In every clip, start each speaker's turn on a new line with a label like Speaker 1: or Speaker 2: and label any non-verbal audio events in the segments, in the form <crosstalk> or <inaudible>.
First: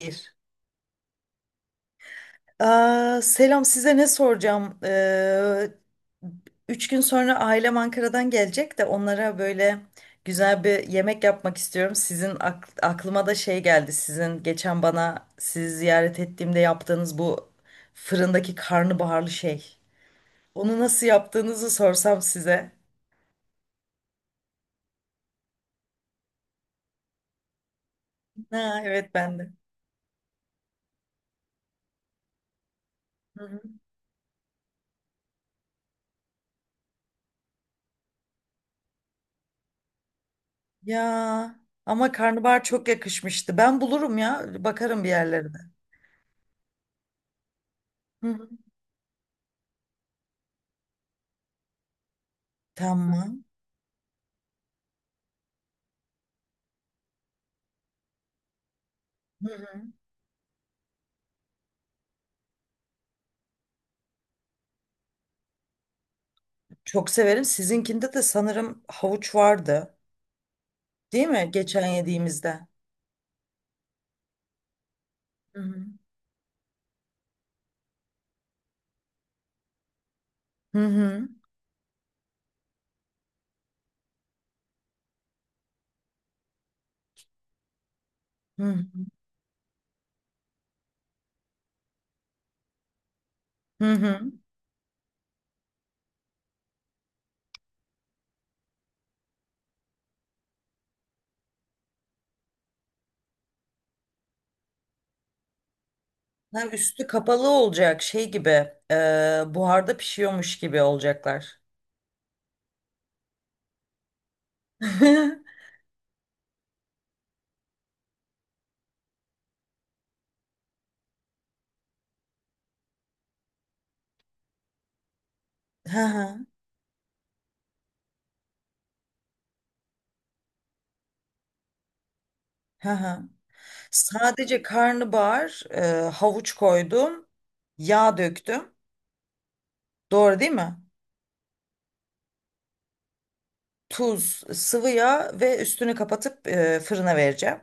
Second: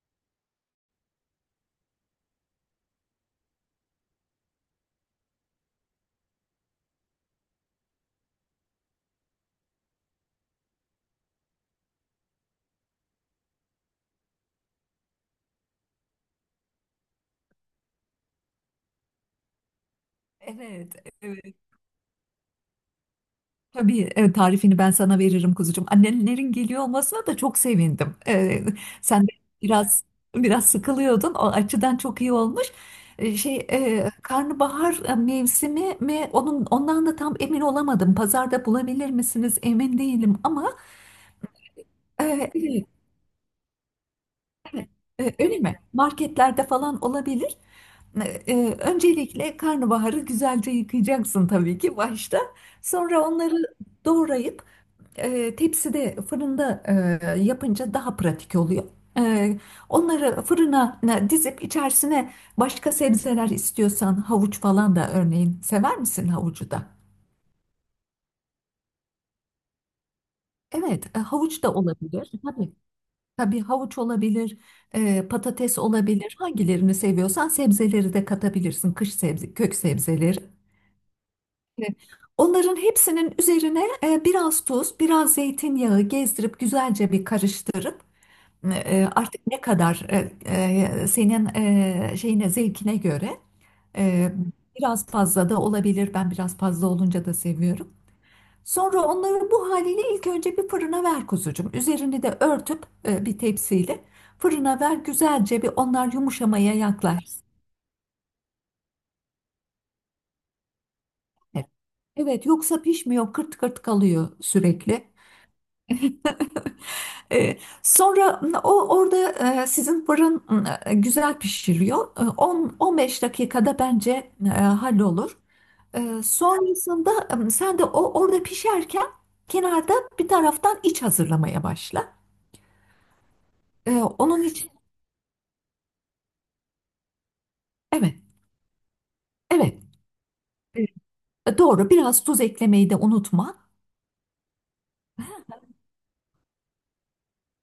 Speaker 1: Bir. Aa, selam size ne soracağım? 3 gün sonra ailem Ankara'dan gelecek de onlara böyle güzel bir yemek yapmak istiyorum. Sizin aklıma da şey geldi. Sizin geçen bana sizi ziyaret ettiğimde yaptığınız bu fırındaki karnabaharlı şey. Onu
Speaker 2: Evet,
Speaker 1: nasıl
Speaker 2: evet.
Speaker 1: yaptığınızı sorsam size.
Speaker 2: Tabii evet, tarifini ben sana veririm kuzucuğum. Annelerin geliyor olmasına da çok sevindim. Ee,
Speaker 1: Ha, evet
Speaker 2: sen de
Speaker 1: ben de.
Speaker 2: biraz biraz sıkılıyordun. O açıdan çok iyi olmuş. Ee,
Speaker 1: Hı
Speaker 2: şey
Speaker 1: hı.
Speaker 2: karnabahar mevsimi mi? Ondan da tam emin olamadım. Pazarda bulabilir misiniz? Emin değilim ama
Speaker 1: Ya, ama
Speaker 2: e, evet,
Speaker 1: karnabahar çok yakışmıştı. Ben bulurum ya, bakarım bir yerlerde.
Speaker 2: öyle mi? Marketlerde falan olabilir.
Speaker 1: Hı hı.
Speaker 2: Öncelikle karnabaharı güzelce yıkayacaksın tabii ki başta. Sonra
Speaker 1: Tamam.
Speaker 2: onları doğrayıp tepside fırında yapınca daha pratik oluyor. E,
Speaker 1: Hı hı.
Speaker 2: onları fırına dizip içerisine başka sebzeler istiyorsan havuç falan da, örneğin, sever misin havucu da?
Speaker 1: Çok severim. Sizinkinde de sanırım havuç vardı.
Speaker 2: Evet,
Speaker 1: Değil mi?
Speaker 2: havuç da
Speaker 1: Geçen
Speaker 2: olabilir.
Speaker 1: yediğimizde.
Speaker 2: Tabii, tabii havuç olabilir,
Speaker 1: Hı
Speaker 2: patates
Speaker 1: hı.
Speaker 2: olabilir. Hangilerini seviyorsan sebzeleri de katabilirsin. Kış sebze, kök sebzeleri.
Speaker 1: Hı hı.
Speaker 2: E, Onların hepsinin üzerine biraz tuz, biraz zeytinyağı gezdirip güzelce bir karıştırıp,
Speaker 1: Hı hı.
Speaker 2: artık ne kadar, senin şeyine, zevkine göre,
Speaker 1: Hı
Speaker 2: e,
Speaker 1: hı.
Speaker 2: biraz fazla da olabilir. Ben biraz fazla olunca da seviyorum. Sonra onları bu haliyle ilk önce bir fırına ver kuzucuğum. Üzerini de örtüp bir tepsiyle fırına ver, güzelce bir onlar
Speaker 1: Ha,
Speaker 2: yumuşamaya
Speaker 1: üstü
Speaker 2: yaklaşsın.
Speaker 1: kapalı olacak şey gibi. e, Buharda pişiyormuş gibi olacaklar.
Speaker 2: Evet, yoksa pişmiyor, kırt kırt kalıyor
Speaker 1: <laughs>
Speaker 2: sürekli.
Speaker 1: Hı
Speaker 2: Sonra o orada, sizin fırın güzel pişiriyor. 10-15 dakikada bence hallolur. E,
Speaker 1: hı.
Speaker 2: sonrasında sen de o orada pişerken, kenarda bir taraftan iç hazırlamaya başla.
Speaker 1: Hı hı.
Speaker 2: E, onun
Speaker 1: Sadece
Speaker 2: için,
Speaker 1: karnabahar, havuç koydum.
Speaker 2: evet,
Speaker 1: Yağ döktüm.
Speaker 2: evet.
Speaker 1: Doğru değil mi?
Speaker 2: Doğru, biraz tuz eklemeyi de unutma.
Speaker 1: Tuz, sıvı yağ ve üstünü kapatıp fırına vereceğim.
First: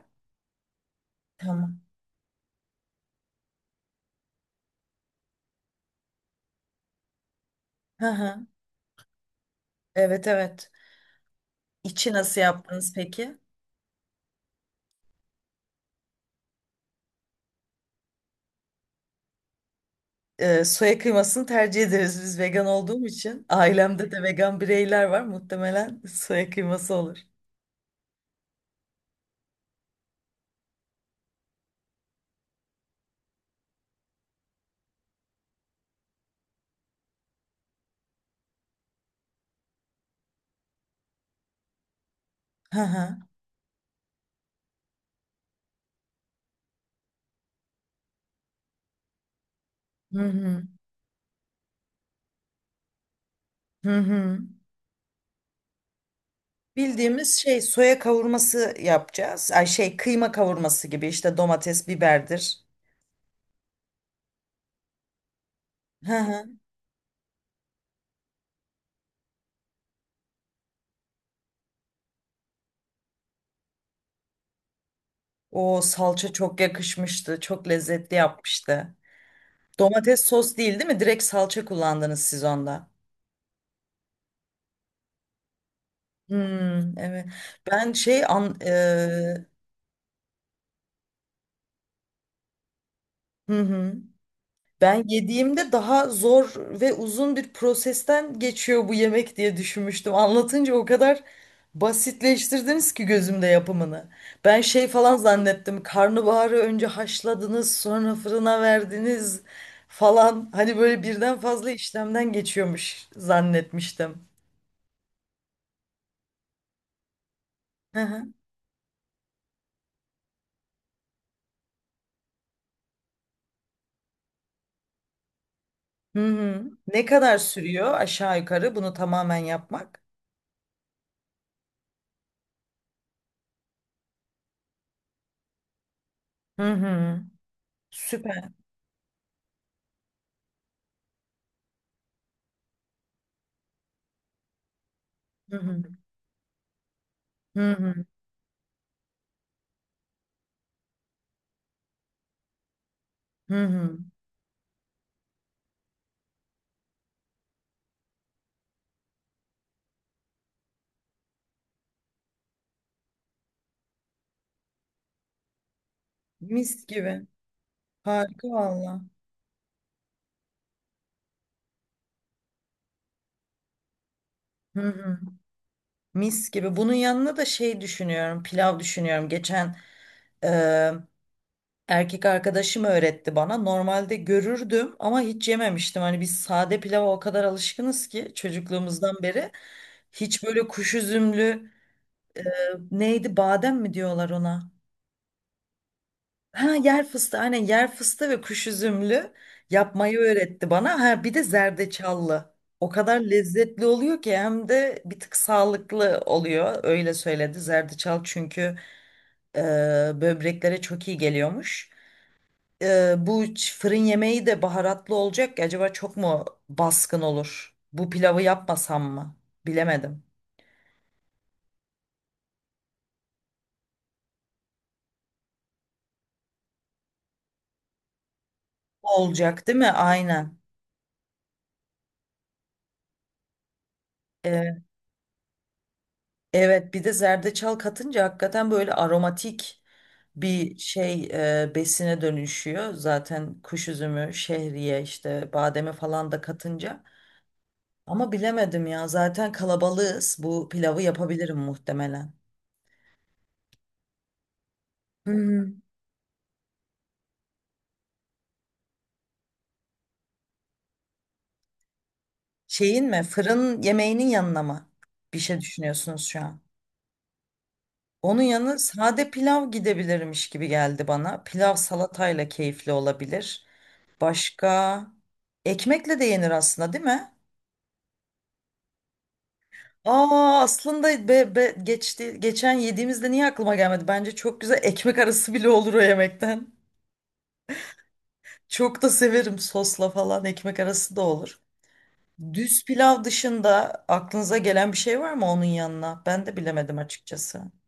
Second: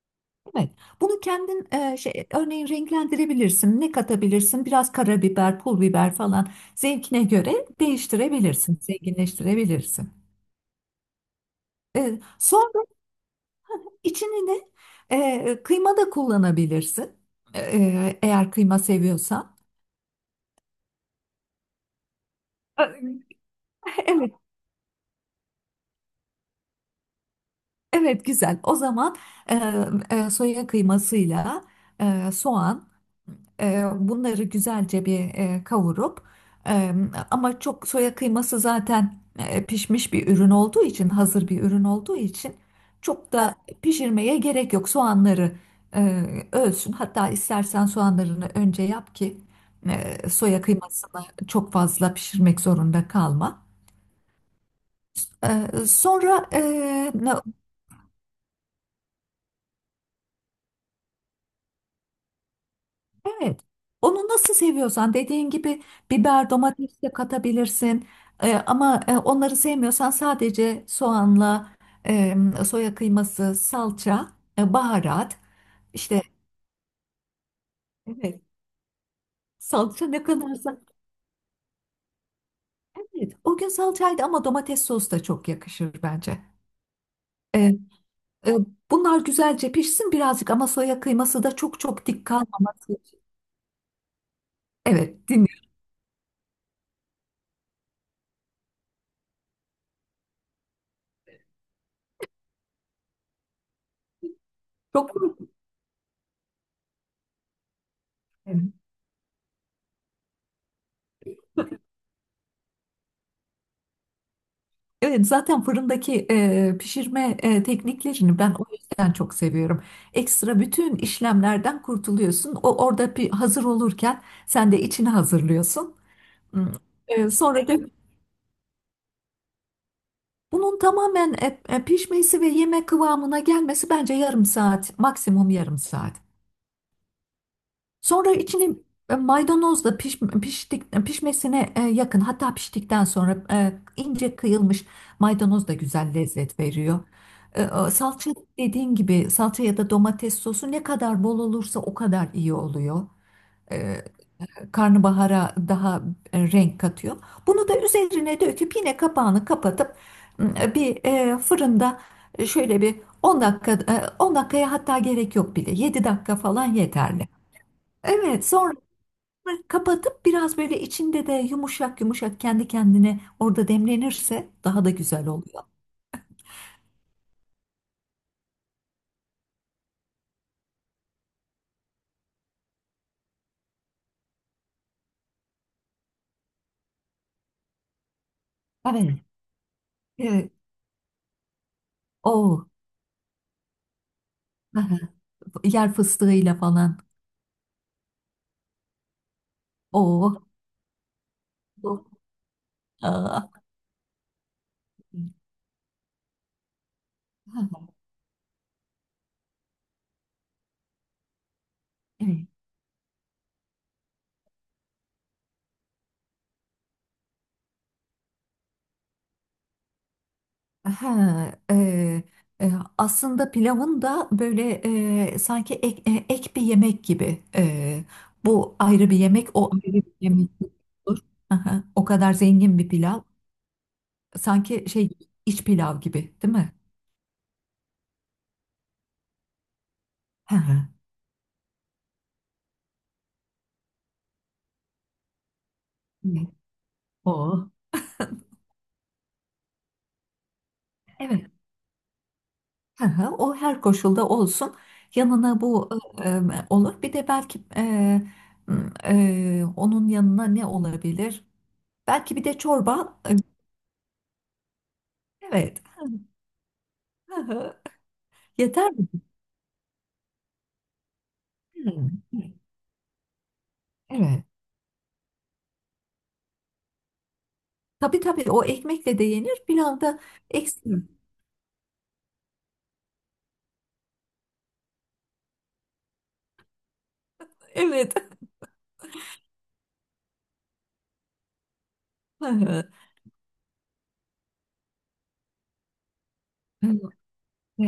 Speaker 2: Evet. Bunu kendin
Speaker 1: Tamam.
Speaker 2: şey, örneğin, renklendirebilirsin. Ne katabilirsin? Biraz karabiber, pul biber falan, zevkine göre
Speaker 1: Hı hı.
Speaker 2: değiştirebilirsin, zenginleştirebilirsin.
Speaker 1: Evet, evet. İçi
Speaker 2: E,
Speaker 1: nasıl
Speaker 2: sonra
Speaker 1: yaptınız peki?
Speaker 2: içini de, kıyma da kullanabilirsin. Eğer kıyma seviyorsan.
Speaker 1: Soya kıymasını tercih ederiz biz vegan
Speaker 2: E,
Speaker 1: olduğum için.
Speaker 2: <laughs>
Speaker 1: Ailemde de
Speaker 2: Evet,
Speaker 1: vegan bireyler var. Muhtemelen soya kıyması olur.
Speaker 2: evet, güzel. O zaman e, soya kıymasıyla, soğan. Bunları güzelce bir kavurup, e, ama çok, soya kıyması zaten pişmiş bir ürün olduğu için, hazır bir ürün olduğu için
Speaker 1: Hı hı.
Speaker 2: çok da pişirmeye gerek yok. Soğanları e, ölsün. Hatta istersen soğanlarını önce yap ki
Speaker 1: Hı
Speaker 2: soya
Speaker 1: hı.
Speaker 2: kıymasını çok fazla pişirmek zorunda kalma.
Speaker 1: Hı hı.
Speaker 2: E, sonra.
Speaker 1: Bildiğimiz şey soya kavurması yapacağız. Ay şey kıyma kavurması gibi işte domates, biberdir.
Speaker 2: Evet. Onu nasıl seviyorsan, dediğin gibi
Speaker 1: Hı hı.
Speaker 2: biber, domates de katabilirsin. Ama onları sevmiyorsan, sadece soğanla, e, soya kıyması, salça, baharat
Speaker 1: O
Speaker 2: işte.
Speaker 1: salça çok yakışmıştı. Çok lezzetli
Speaker 2: Evet,
Speaker 1: yapmıştı.
Speaker 2: salça ne
Speaker 1: Domates sos
Speaker 2: kadarsa.
Speaker 1: değil değil mi? Direkt salça kullandınız siz onda.
Speaker 2: Evet, o gün salçaydı ama domates sosu da çok yakışır bence.
Speaker 1: Hmm, evet.
Speaker 2: Ee,
Speaker 1: Ben şey
Speaker 2: e,
Speaker 1: an,
Speaker 2: bunlar güzelce pişsin birazcık, ama soya kıyması da çok çok dik kalmaması.
Speaker 1: hı hı. Ben
Speaker 2: Evet, dinliyorum.
Speaker 1: yediğimde daha zor ve uzun bir prosesten geçiyor bu yemek diye düşünmüştüm. Anlatınca o kadar basitleştirdiniz ki gözümde yapımını. Ben şey falan
Speaker 2: Çok mu?
Speaker 1: zannettim. Karnabaharı önce haşladınız, sonra fırına verdiniz falan. Hani böyle birden fazla işlemden geçiyormuş zannetmiştim.
Speaker 2: Evet, zaten fırındaki pişirme
Speaker 1: Hı hı.
Speaker 2: tekniklerini ben o yüzden çok seviyorum. Ekstra bütün işlemlerden kurtuluyorsun. O orada bir hazır olurken, sen de içini hazırlıyorsun.
Speaker 1: Hı
Speaker 2: Hmm.
Speaker 1: hı. Ne
Speaker 2: E,
Speaker 1: kadar
Speaker 2: sonra da
Speaker 1: sürüyor aşağı yukarı bunu tamamen yapmak?
Speaker 2: bunun tamamen pişmesi ve yemek kıvamına gelmesi bence yarım saat, maksimum yarım saat.
Speaker 1: Hı hı.
Speaker 2: Sonra
Speaker 1: Süper.
Speaker 2: içine maydanozla pişmesine yakın, hatta piştikten sonra ince kıyılmış
Speaker 1: Hı
Speaker 2: maydanoz da
Speaker 1: hı.
Speaker 2: güzel lezzet veriyor.
Speaker 1: Hı hı.
Speaker 2: Salça, dediğin gibi, salça ya da domates sosu ne kadar bol olursa o kadar iyi oluyor.
Speaker 1: Hı
Speaker 2: E,
Speaker 1: hı.
Speaker 2: karnabahara daha renk katıyor. Bunu da üzerine döküp yine kapağını kapatıp bir fırında şöyle bir 10 dakika, 10 dakikaya, hatta gerek yok bile, 7 dakika falan
Speaker 1: Mis gibi.
Speaker 2: yeterli. Evet,
Speaker 1: Harika
Speaker 2: sonra
Speaker 1: valla.
Speaker 2: bunları kapatıp, biraz böyle içinde de yumuşak yumuşak kendi kendine orada demlenirse
Speaker 1: Hı
Speaker 2: daha da
Speaker 1: hı.
Speaker 2: güzel oluyor.
Speaker 1: Mis gibi. Bunun yanına da şey düşünüyorum, pilav düşünüyorum. Geçen e, erkek arkadaşım öğretti bana. Normalde görürdüm ama hiç yememiştim. Hani biz sade pilava o kadar alışkınız ki
Speaker 2: Evet.
Speaker 1: çocukluğumuzdan beri. Hiç
Speaker 2: Evet.
Speaker 1: böyle kuş üzümlü e,
Speaker 2: O,
Speaker 1: neydi, badem mi diyorlar ona?
Speaker 2: yer fıstığıyla
Speaker 1: Ha,
Speaker 2: falan.
Speaker 1: yer fıstığı, aynen, yer fıstığı ve kuş üzümlü yapmayı
Speaker 2: O.
Speaker 1: öğretti bana. Ha bir de zerdeçallı. O kadar lezzetli oluyor ki hem de bir tık
Speaker 2: <laughs>
Speaker 1: sağlıklı oluyor. Öyle söyledi. Zerdeçal çünkü e, böbreklere çok iyi geliyormuş.
Speaker 2: Evet.
Speaker 1: Bu fırın yemeği de baharatlı olacak. Ya, acaba çok mu baskın olur? Bu pilavı yapmasam mı? Bilemedim.
Speaker 2: Ha, e, aslında pilavın da böyle, sanki ek bir yemek gibi. Bu ayrı bir yemek,
Speaker 1: Olacak,
Speaker 2: o
Speaker 1: değil mi?
Speaker 2: ayrı bir yemek
Speaker 1: Aynen.
Speaker 2: olur. Aha, o kadar zengin bir pilav. Sanki şey, iç pilav gibi, değil mi?
Speaker 1: Evet, bir de zerdeçal katınca hakikaten böyle aromatik bir
Speaker 2: Hı
Speaker 1: şey besine dönüşüyor. Zaten kuş üzümü, şehriye, işte bademe
Speaker 2: hı.
Speaker 1: falan da katınca.
Speaker 2: O,
Speaker 1: Ama bilemedim ya, zaten kalabalığız. Bu pilavı
Speaker 2: evet.
Speaker 1: yapabilirim muhtemelen.
Speaker 2: Hı hı. O her koşulda olsun. Yanına
Speaker 1: Hmm.
Speaker 2: bu olur. Bir de belki, onun yanına ne olabilir? Belki bir de
Speaker 1: Şeyin
Speaker 2: çorba.
Speaker 1: mi, fırın yemeğinin yanına mı bir şey
Speaker 2: Evet.
Speaker 1: düşünüyorsunuz şu an?
Speaker 2: Hı hı.
Speaker 1: Onun yanı
Speaker 2: Yeter mi?
Speaker 1: sade pilav gidebilirmiş gibi geldi bana. Pilav
Speaker 2: Hı.
Speaker 1: salatayla keyifli olabilir.
Speaker 2: Evet.
Speaker 1: Başka ekmekle de yenir aslında, değil mi?
Speaker 2: Tabii tabii, o ekmekle de yenir. Pilav da
Speaker 1: Aa,
Speaker 2: ekstra.
Speaker 1: aslında geçti, geçen yediğimizde niye aklıma gelmedi? Bence çok güzel ekmek arası bile olur o yemekten.
Speaker 2: Evet. <laughs>
Speaker 1: Çok da severim, sosla falan ekmek arası da olur.
Speaker 2: Hı
Speaker 1: Düz
Speaker 2: hı.
Speaker 1: pilav dışında aklınıza gelen bir şey var mı onun yanına? Ben de bilemedim açıkçası.
Speaker 2: E,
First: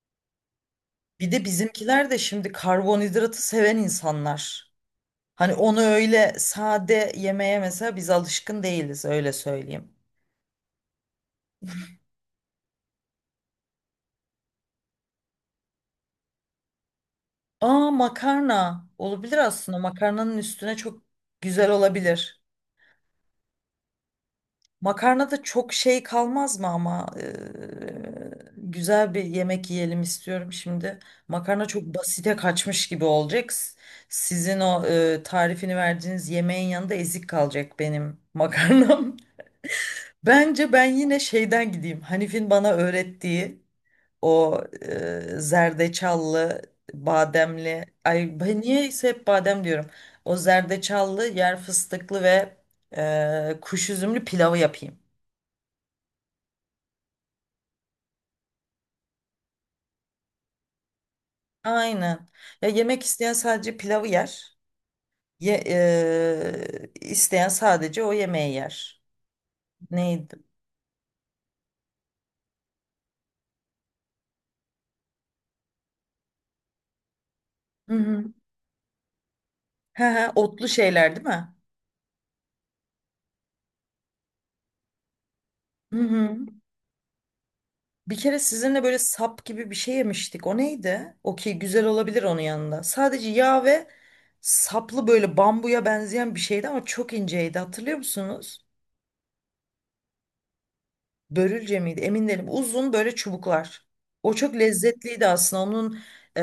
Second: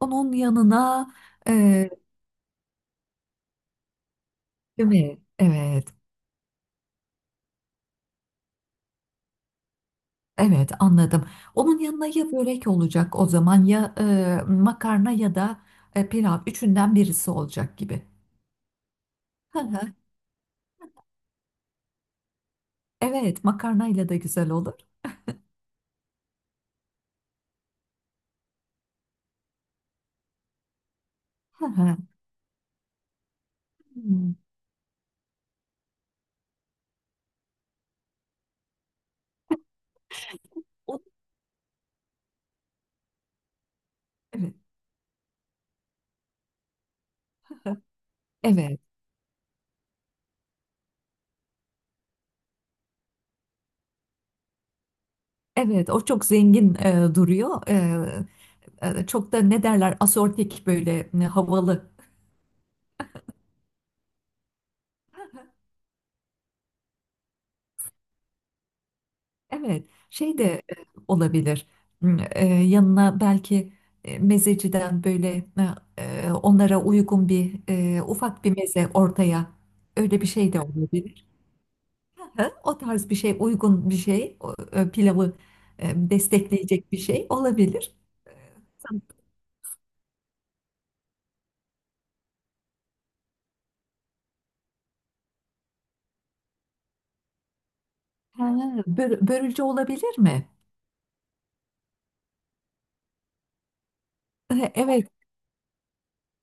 Speaker 2: Onun yanına,
Speaker 1: Bir de
Speaker 2: e,
Speaker 1: bizimkiler de şimdi karbonhidratı seven insanlar.
Speaker 2: değil mi?
Speaker 1: Hani onu
Speaker 2: Evet.
Speaker 1: öyle sade yemeye mesela biz alışkın değiliz, öyle söyleyeyim.
Speaker 2: Evet, anladım. Onun yanına ya börek olacak o zaman, ya makarna, ya da pilav, üçünden birisi olacak
Speaker 1: Aa,
Speaker 2: gibi.
Speaker 1: makarna olabilir
Speaker 2: Hı
Speaker 1: aslında,
Speaker 2: hı.
Speaker 1: makarnanın üstüne çok güzel olabilir.
Speaker 2: Evet, makarnayla da güzel olur.
Speaker 1: Makarnada çok şey kalmaz mı ama? Güzel bir yemek yiyelim istiyorum şimdi.
Speaker 2: Hı
Speaker 1: Makarna çok
Speaker 2: hı.
Speaker 1: basite kaçmış gibi olacak.
Speaker 2: Hmm.
Speaker 1: Sizin o tarifini verdiğiniz yemeğin yanında ezik kalacak benim makarnam. <laughs> Bence ben
Speaker 2: O-
Speaker 1: yine şeyden gideyim. Hanif'in bana öğrettiği
Speaker 2: Evet.
Speaker 1: o zerdeçallı,
Speaker 2: Hı.
Speaker 1: bademli. Ay, ben
Speaker 2: Evet,
Speaker 1: niyeyse hep badem diyorum. O zerdeçallı, yer fıstıklı ve kuş üzümlü pilavı yapayım.
Speaker 2: evet, o çok zengin duruyor. Çok da, ne derler, asortik, böyle havalı.
Speaker 1: Aynen. Ya, yemek isteyen sadece pilavı yer. Ye, isteyen sadece o yemeği yer.
Speaker 2: Evet,
Speaker 1: Neydi?
Speaker 2: şey de e, olabilir. Hmm, yanına belki, mezeciden böyle, onlara uygun bir,
Speaker 1: Hı hı.
Speaker 2: ufak bir meze ortaya,
Speaker 1: He
Speaker 2: öyle bir
Speaker 1: he,
Speaker 2: şey de
Speaker 1: otlu şeyler değil
Speaker 2: olabilir.
Speaker 1: mi?
Speaker 2: Hı, o tarz bir şey, uygun bir şey, o, pilavı
Speaker 1: Hı hı.
Speaker 2: destekleyecek bir şey olabilir.
Speaker 1: Bir kere sizinle böyle sap gibi bir şey yemiştik. O neydi? Okey, güzel olabilir onun yanında. Sadece yağ ve saplı, böyle bambuya benzeyen bir şeydi ama çok inceydi. Hatırlıyor
Speaker 2: Ha,
Speaker 1: musunuz?
Speaker 2: börülce olabilir mi?
Speaker 1: Börülce miydi? Emin değilim. Uzun böyle çubuklar. O çok
Speaker 2: Evet,
Speaker 1: lezzetliydi aslında. Onun e,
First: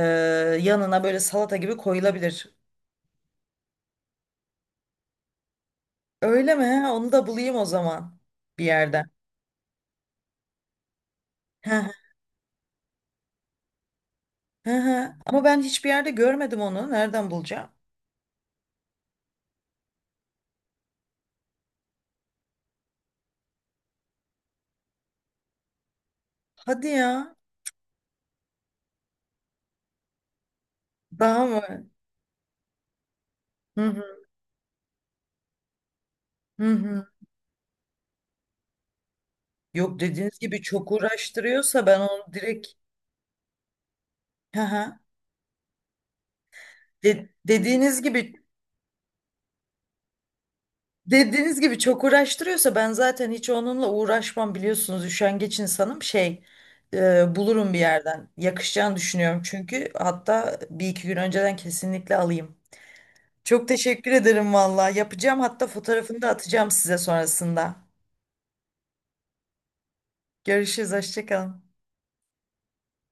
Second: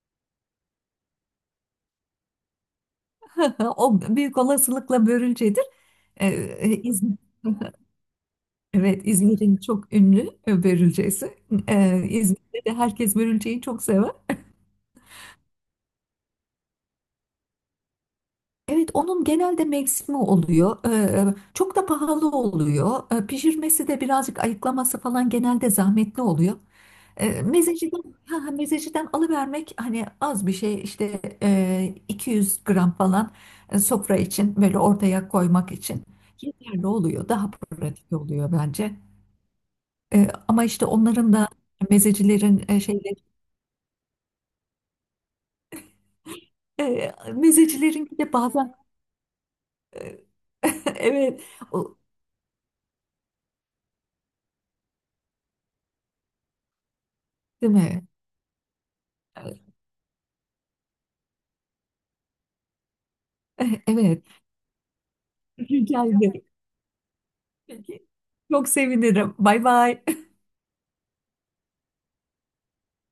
Speaker 1: yanına böyle salata gibi koyulabilir.
Speaker 2: <laughs> o büyük olasılıkla börülcedir. E,
Speaker 1: Öyle mi? Ha, onu da bulayım o zaman bir
Speaker 2: Evet,
Speaker 1: yerden.
Speaker 2: İzmir'in çok ünlü börülcesi.
Speaker 1: Hı hı,
Speaker 2: İzmir'de de herkes börülceyi çok sever.
Speaker 1: hı hı. Ama ben hiçbir yerde görmedim onu. Nereden bulacağım?
Speaker 2: Evet, onun genelde mevsimi oluyor. Çok da pahalı oluyor. Pişirmesi de birazcık, ayıklaması falan genelde zahmetli oluyor.
Speaker 1: Hadi ya.
Speaker 2: Ee, mezeciden, ha, mezeciden alıvermek, hani az bir şey işte,
Speaker 1: Daha mı?
Speaker 2: 200 gram falan,
Speaker 1: Hı
Speaker 2: sofra
Speaker 1: hı,
Speaker 2: için böyle ortaya koymak için
Speaker 1: hı
Speaker 2: yeterli
Speaker 1: hı.
Speaker 2: oluyor. Daha pratik oluyor bence.
Speaker 1: Yok,
Speaker 2: Ee,
Speaker 1: dediğiniz gibi
Speaker 2: ama işte,
Speaker 1: çok
Speaker 2: onların da,
Speaker 1: uğraştırıyorsa ben onu
Speaker 2: mezecilerin
Speaker 1: direkt,
Speaker 2: şeyleri.
Speaker 1: hı hı.
Speaker 2: E,
Speaker 1: De- dediğiniz
Speaker 2: mezecilerin bir
Speaker 1: gibi
Speaker 2: de bazen, e, <laughs> evet,
Speaker 1: dediğiniz gibi
Speaker 2: o,
Speaker 1: çok uğraştırıyorsa ben zaten hiç onunla uğraşmam, biliyorsunuz üşengeç insanım, şey, bulurum
Speaker 2: değil
Speaker 1: bir
Speaker 2: mi?
Speaker 1: yerden, yakışacağını düşünüyorum
Speaker 2: Evet.
Speaker 1: çünkü, hatta bir iki gün önceden kesinlikle alayım. Çok
Speaker 2: <laughs>
Speaker 1: teşekkür
Speaker 2: Evet.
Speaker 1: ederim valla. Yapacağım, hatta
Speaker 2: Rica
Speaker 1: fotoğrafını da
Speaker 2: ederim.
Speaker 1: atacağım size sonrasında.
Speaker 2: Peki. Çok sevinirim. Bay bay.
Speaker 1: Görüşürüz. Hoşça kalın.